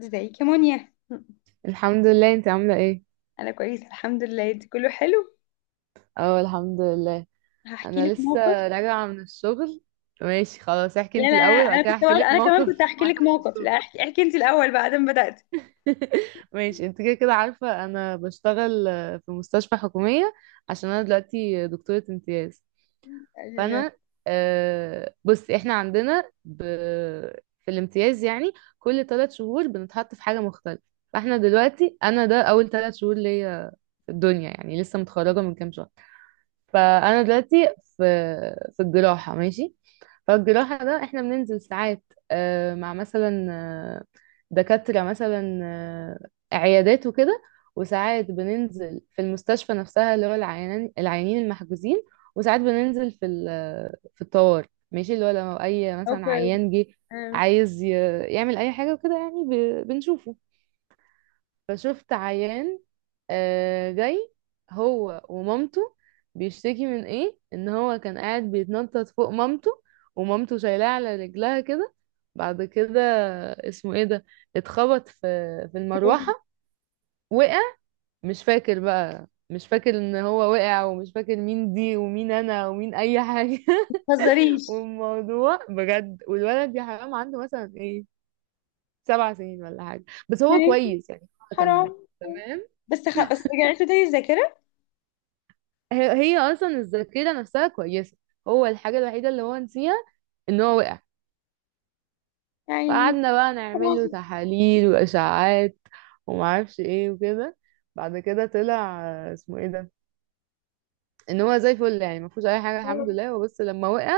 ازيك يا مونيا؟ الحمد لله، انت عاملة ايه؟ انا كويس الحمد لله، انت كله حلو؟ اه، الحمد لله. هحكي انا لك لسه موقف. راجعة من الشغل. ماشي خلاص، احكي لا لا انت الاول لا، وبعد كده احكي لك انا كمان موقف كنت هحكي حصل لك في موقف. لا الشغل. احكي, احكي انت الاول بعد ما بدأت. ماشي، انت كده كده عارفة انا بشتغل في مستشفى حكومية، عشان انا دلوقتي دكتورة امتياز. فانا بصي، احنا عندنا في الامتياز يعني كل 3 شهور بنتحط في حاجة مختلفة. فاحنا دلوقتي، انا ده اول 3 شهور ليا في الدنيا، يعني لسه متخرجة من كام شهر. فانا دلوقتي في الجراحه. ماشي، فالجراحه ده احنا بننزل ساعات مع مثلا دكاتره مثلا، عيادات وكده. وساعات بننزل في المستشفى نفسها، اللي هو العيانين المحجوزين. وساعات بننزل في الطوارئ، ماشي، اللي هو لو اي مثلا اوكي. عيان جه آه، عايز يعمل اي حاجه وكده، يعني بنشوفه. فشفت عيان جاي هو ومامته، بيشتكي من ايه، ان هو كان قاعد بيتنطط فوق مامته، ومامته شايلاه على رجلها كده. بعد كده اسمه ايه ده، اتخبط في بتقولي. المروحة، وقع. مش فاكر بقى، مش فاكر ان هو وقع، ومش فاكر مين دي ومين انا ومين اي حاجة. ما تهزريش. والموضوع بجد، والولد يا حرام عنده مثلا ايه، 7 سنين ولا حاجة. بس هو يعني كويس، يعني هو كان حرام. تمام. بس رجعت له تاني الذاكرة. هي هي اصلا الذاكره نفسها كويسه، هو الحاجه الوحيده اللي هو نسيها ان هو وقع. يعني فقعدنا بقى نعمل له حرام. تحاليل واشعاعات ومعرفش ايه وكده. بعد كده طلع اسمه ايه ده، ان هو زي الفل يعني ما فيهوش اي حاجه الحمد لله. هو بس لما وقع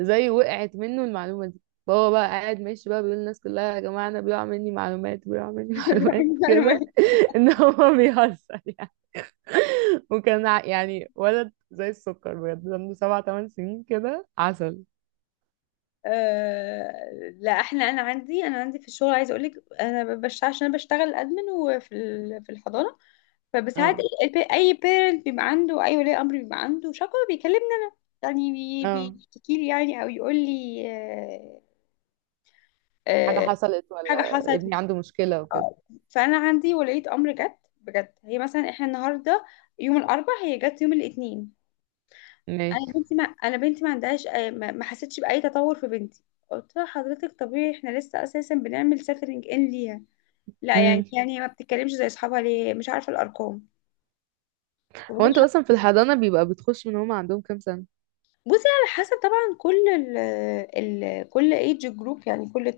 زي وقعت منه المعلومه دي، فهو بقى قاعد ماشي بقى بيقول للناس كلها، يا جماعه انا بيقع مني معلومات، بيقع مني معلومات معلومات. كده، ان هو بيهزر يعني. وكان يعني ولد زي السكر بجد، عنده سبع تمن سنين كده، عسل. آه... لا احنا، انا عندي في الشغل. عايزه اقول لك انا بشتغل، عشان انا بشتغل ادمن وفي ال... في الحضانة. فبساعات اه، اي بيرنت بيبقى عنده، اي ولي امر بيبقى عنده شكوى بيكلمنا. يعني اه، بيشتكي لي، يعني او يقول لي حاجة آه، حصلت حاجه ولا حصلت. ابني عنده مشكلة وكده. آه. فانا عندي ولية امر جت بجد، هي مثلا احنا النهارده يوم الاربع، هي جت يوم الاثنين. ماشي. انا بنتي ما عندهاش ما حسيتش باي تطور في بنتي. قلت لها حضرتك طبيعي، احنا لسه اساسا بنعمل سيتلينج ان ليها. لا يعني، امم هي ما بتتكلمش زي اصحابها ليه، مش عارفه الارقام. هو انتوا اصلا في الحضانة بيبقى بتخش من هما عندهم كام سنة؟ بصي على حسب طبعا، كل ال ال كل ايج جروب، يعني كل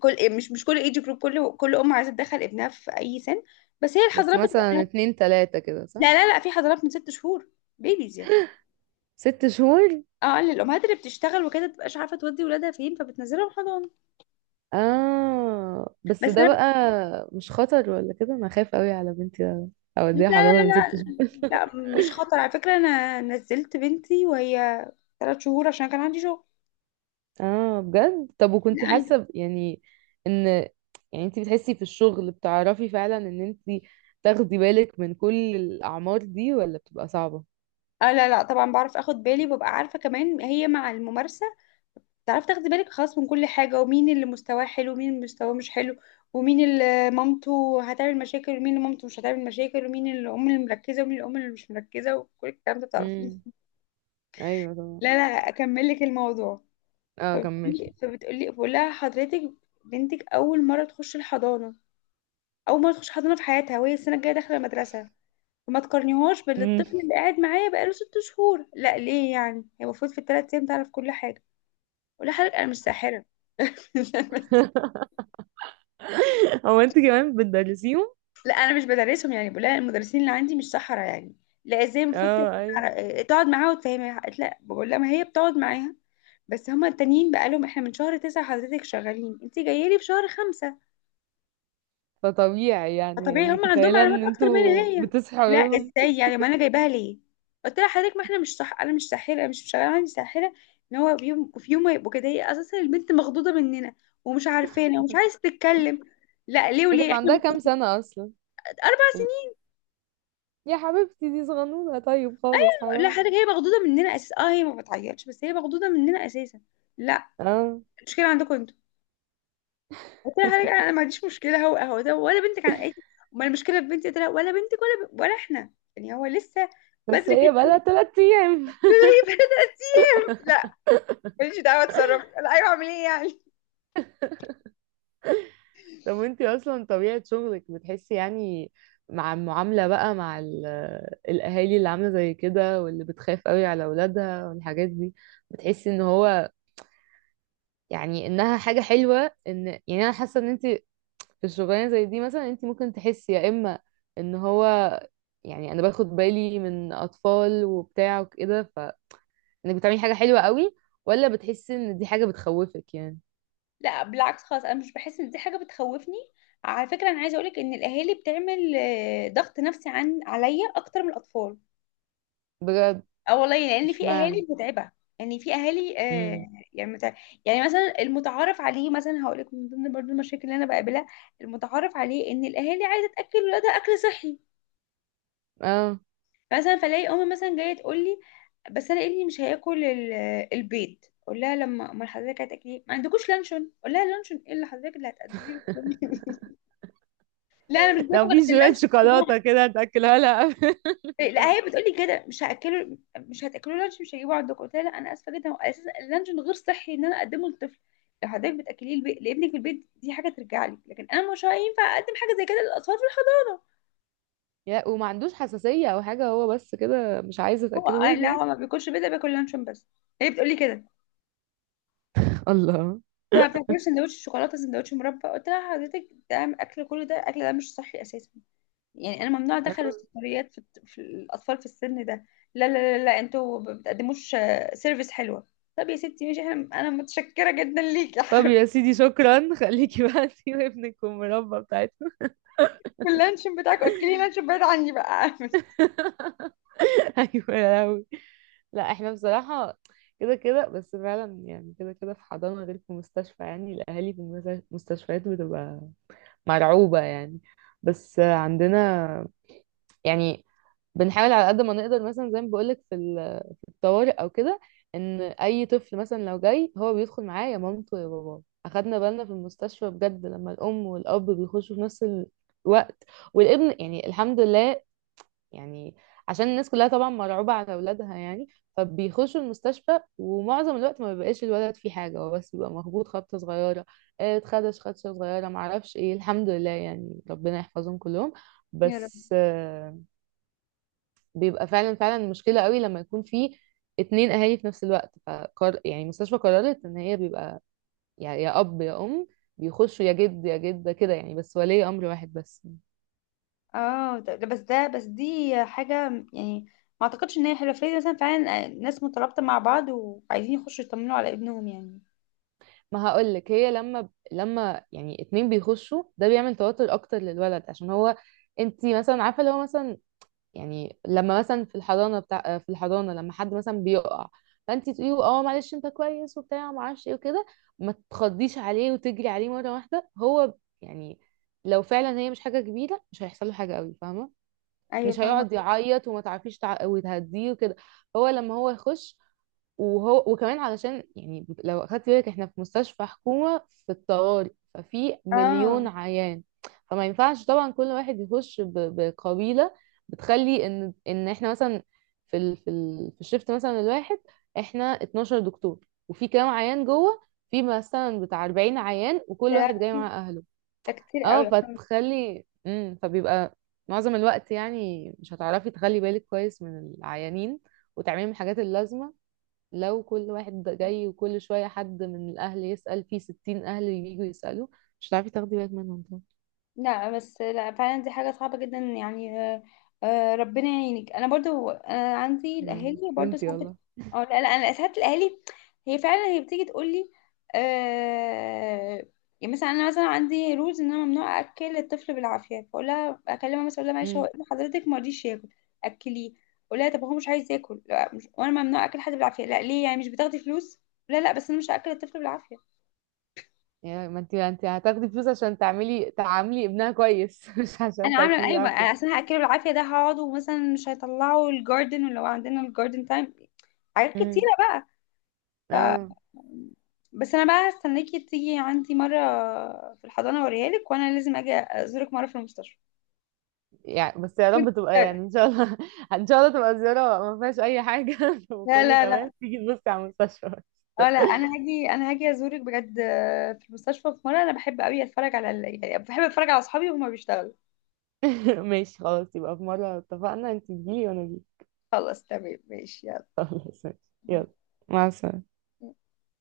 كل مش مش كل ايج جروب، كل ام عايزه تدخل ابنها في اي سن. بس هي بس الحضانات بتبقى... مثلا اتنين تلاتة كده، لا صح؟ لا لا، في حضانات من 6 شهور، بيبيز يعني. 6 شهور؟ اه للامهات اللي بتشتغل وكده، متبقاش عارفه تودي ولادها فين، فبتنزلهم حضانه. اه، بس بس ده انا... بقى مش خطر ولا كده؟ انا خايف قوي على بنتي لا اوديها لا حضانة من 6 شهور. لا لا، مش خطر على فكره، انا نزلت بنتي وهي 3 شهور عشان كان عندي شغل. اه بجد؟ طب لا وكنتي عادي. حاسه يعني ان، يعني انت بتحسي في الشغل بتعرفي فعلا ان انت تاخدي بالك من كل الاعمار دي، ولا بتبقى صعبه؟ اه لا لا، طبعا بعرف اخد بالي، وببقى عارفه كمان هي مع الممارسه تعرف تاخدي بالك خلاص من كل حاجة، ومين اللي مستواه حلو ومين اللي مستواه مش حلو، ومين اللي مامته هتعمل مشاكل ومين اللي مامته مش هتعمل مشاكل، ومين الأم اللي مركزة ومين الأم اللي مش مركزة، وكل الكلام ده تعرفيه. امم ايوه طبعا. لا لا، أكمل لك الموضوع. اه كملي. فبتقولي بقول لها حضرتك بنتك أول مرة تخش الحضانة، أول مرة تخش حضانة في حياتها وهي السنة الجاية داخلة المدرسة، فما تقارنيهاش مم. بالطفل اللي قاعد معايا بقاله 6 شهور. لا ليه، يعني هي المفروض في الثلاث أيام تعرف كل حاجة؟ ولا حضرتك أنا مش ساحرة. هو انت كمان بتدرسيهم؟ لا انا مش بدرسهم، يعني بقول لها المدرسين اللي عندي مش سحرة يعني. لا ازاي، المفروض اه ايوه، تقعد معاها وتفهمها. قالت لا. بقول لها ما هي بتقعد معاها، بس هما التانيين بقى لهم احنا من شهر 9 حضرتك شغالين، انت جايه لي في شهر 5، فطبيعي يعني، فطبيعي هما عندهم متخيله معلومات ان اكتر مني انتوا هي. بتصحوا لا لهم. ازاي يعني، ما انا جايباها ليه. قلت لها حضرتك ما احنا مش صح، انا مش ساحره، أنا مش شغاله عندي ساحره، ان هو في يوم ما يبقوا كده. هي اساسا البنت مخضوضه مننا، ومش عارفانا ومش عايزه تتكلم. لا ليه هي وليه كان احنا... عندها كام سنه اصلا؟ 4. ال- يا حبيبتي، دي صغنونه طيب، خالص لا حرام. حضرتك هي مخضوضه مننا اساسا، اه هي ما بتعيطش، بس هي مخضوضه مننا اساسا. لا اه، المشكله عندكم انتوا، قلت لها حضرتك انا ما عنديش مشكله، هو ده ولا بنتك عن اي. امال المشكله في بنتي؟ قلت لها ولا بنتك ولا احنا، يعني هو لسه بس بدري هي جدا بقالها انك 3 ايام. تجيبي بنتك. لا ماليش دعوه، اتصرف. لا ايوه اعمل ايه يعني. طب وانتي اصلا طبيعة شغلك بتحسي يعني، مع المعاملة بقى مع الاهالي اللي عاملة زي كده واللي بتخاف قوي على اولادها والحاجات دي، بتحسي ان هو، يعني انها حاجة حلوة، ان يعني انا حاسة ان انتي في الشغلانة زي دي، مثلا انتي ممكن تحسي، يا اما ان هو، يعني انا باخد بالي من اطفال وبتاع وكده فانك بتعملي حاجة حلوة قوي، ولا بتحسي ان دي حاجة بتخوفك يعني؟ لا بالعكس خالص، انا مش بحس ان دي حاجه بتخوفني. على فكره انا عايزه اقولك ان الاهالي بتعمل ضغط نفسي عن عليا اكتر من الاطفال. بجد؟ اه والله يعني، لان في اشمعنى؟ اهالي متعبه. يعني في اهالي امم يعني يعني مثلا المتعارف عليه، مثلا هقول لك من ضمن برضو المشاكل اللي انا بقابلها، المتعارف عليه ان الاهالي عايزه تاكل ولادها اكل صحي. اه، مثلا فلاقي امي مثلا جايه تقول لي بس انا ابني مش هياكل البيض. اقول لها لما امال حضرتك هتاكلي، ما عندكوش لانشون؟ اقول لها لانشون ايه اللي حضرتك اللي هتقدميه لي؟ لا انا مش باكل لو غير في شوية اللانشون. شوكولاتة كده تاكلها لها قبل لا الفطار. هي بتقولي كده، مش هاكله، مش هتاكلوا لانش مش هجيبه عندكم. قلت لها لا انا اسفه جدا، هو اساسا اللانشون غير صحي ان انا اقدمه للطفل، لو حضرتك بتاكليه لابنك في البيت دي حاجه ترجع لك، لكن انا مش هينفع اقدم حاجه زي كده للاطفال في الحضانه. يا، وما عندوش حساسية او حاجة هو بس كده مش عايزة هو تأكله قال ويد لا، يعني؟ هو ما بياكلش بيضه، بياكل لانشون بس. هي بتقولي كده، انت الله. ما بتاكلش سندوتش شوكولاته سندوتش مربى؟ قلت لها حضرتك ده اكل، كله ده اكل، ده مش صحي اساسا. يعني انا ممنوع ادخل السكريات في الاطفال في السن ده. لا لا لا, لا، انتوا ما بتقدموش سيرفيس حلوه. طب يا ستي ماشي، احنا انا متشكره جدا ليكي. طب يا سيدي شكرا، خليكي بقى انتي وابنك والمربى بتاعتكم. واللانشون بتاعكم، اكلين لانشون بعيد عني بقى. ايوه يا لهوي. لا، احنا بصراحة كده كده بس فعلا، يعني كده كده في حضانة غير في مستشفى، يعني الأهالي في المستشفيات بتبقى مرعوبة يعني. بس عندنا يعني بنحاول على قد ما نقدر، مثلا زي ما بقولك في طوارئ او كده، ان اي طفل مثلا لو جاي هو بيدخل معاه يا مامته يا باباه. اخدنا بالنا في المستشفى بجد لما الام والاب بيخشوا في نفس الوقت والابن، يعني الحمد لله يعني، عشان الناس كلها طبعا مرعوبة على اولادها يعني، فبيخشوا المستشفى. ومعظم الوقت ما بيبقاش الولد فيه حاجة، هو بس بيبقى مخبوط خبطة صغيرة، اتخدش خدشة صغيرة، معرفش ايه، الحمد لله يعني، ربنا يحفظهم كلهم. يا رب. بس بيبقى فعلا فعلا مشكلة قوي لما يكون في اتنين اهالي في نفس الوقت. يعني المستشفى قررت ان هي بيبقى يعني يا اب يا ام، بيخشوا يا جد يا جدة كده يعني، بس ولي امر واحد بس. اه ده بس دي حاجه يعني، ما اعتقدش ان هي حلوه فريد، مثلا فعلا ناس مترابطه مع بعض وعايزين يخشوا يطمنوا على ابنهم يعني. ما هقولك، هي لما يعني اتنين بيخشوا ده بيعمل توتر اكتر للولد، عشان هو، انتي مثلا عارفة اللي هو مثلا، يعني لما مثلا في الحضانه لما حد مثلا بيقع، فانت تقولي له اه معلش انت كويس وبتاع ما اعرفش ايه وكده، ما تخضيش عليه وتجري عليه مره واحده. هو يعني لو فعلا هي مش حاجه كبيره مش هيحصل له حاجه قوي، فاهمه؟ ايوه مش فاهمه. هيقعد يعيط، وما تعرفيش وتهديه وكده. هو لما هو يخش، وهو وكمان، علشان يعني لو اخدت بالك احنا في مستشفى حكومة في الطوارئ، ففي مليون اه عيان. فما ينفعش طبعا كل واحد يخش بقبيلة. بتخلي ان احنا مثلا في الشفت، مثلا الواحد، احنا 12 دكتور وفي كام عيان جوه. في مثلا بتاع 40 عيان، وكل ده لا، واحد جاي مع اهله. ده كتير اه قوي. فتخلي، فبيبقى معظم الوقت، يعني مش هتعرفي تخلي بالك كويس من العيانين وتعملي الحاجات اللازمة. لو كل واحد جاي وكل شوية حد من الأهل يسأل، في 60 أهل ييجوا يسألوا، مش هتعرفي تاخدي بالك منهم طبعا. لا بس لا فعلا دي حاجة صعبة جدا يعني، ربنا يعينك. انا برضو انا عندي الاهالي برضو فهمتي ساعات والله؟ اه لا لا، انا ساعات الاهالي هي فعلا هي بتيجي تقول لي آه يعني، مثلا انا مثلا عندي رولز ان انا ممنوع اكل الطفل بالعافية، فاقول لها اكلمها مثلا اقول لها معلش هو امم ابن حضرتك ما رضيش ياكل، اكليه. اقول لها طب هو مش عايز ياكل، لا مش، وانا ممنوع اكل حد بالعافية. لا ليه يعني، مش بتاخدي فلوس؟ لا لا، بس انا مش هاكل الطفل بالعافية. يعني ما انت هتاخدي فلوس عشان تعاملي ابنها كويس، مش عشان انا عامله تاكلي ايوه بقى، بالعافيه. عشان هاكله بالعافيه، ده هقعد ومثلا مش هيطلعوا الجاردن ولو عندنا الجاردن تايم، حاجات امم كتيره بقى. ف اه، بس انا بقى هستناكي تيجي عندي مره في الحضانه اوريها لك، وانا لازم اجي ازورك مره في المستشفى. يعني بس يا وإنت- رب تبقى يعني ان شاء الله. ان شاء الله تبقى زياره ما فيهاش اي حاجه، لا وكله لا لا، تمام، تيجي تبصي على المستشفى بس. اه لا انا هاجي، انا هاجي ازورك بجد في المستشفى. في مره، انا بحب قوي اتفرج على يعني بحب اتفرج على اصحابي وهما بيشتغلوا. ماشي خلاص، يبقى في مره اتفقنا انت تجيلي وانا اجي. خلاص تمام ماشي. خلاص ماشي. يلا، مع السلامه. يلا.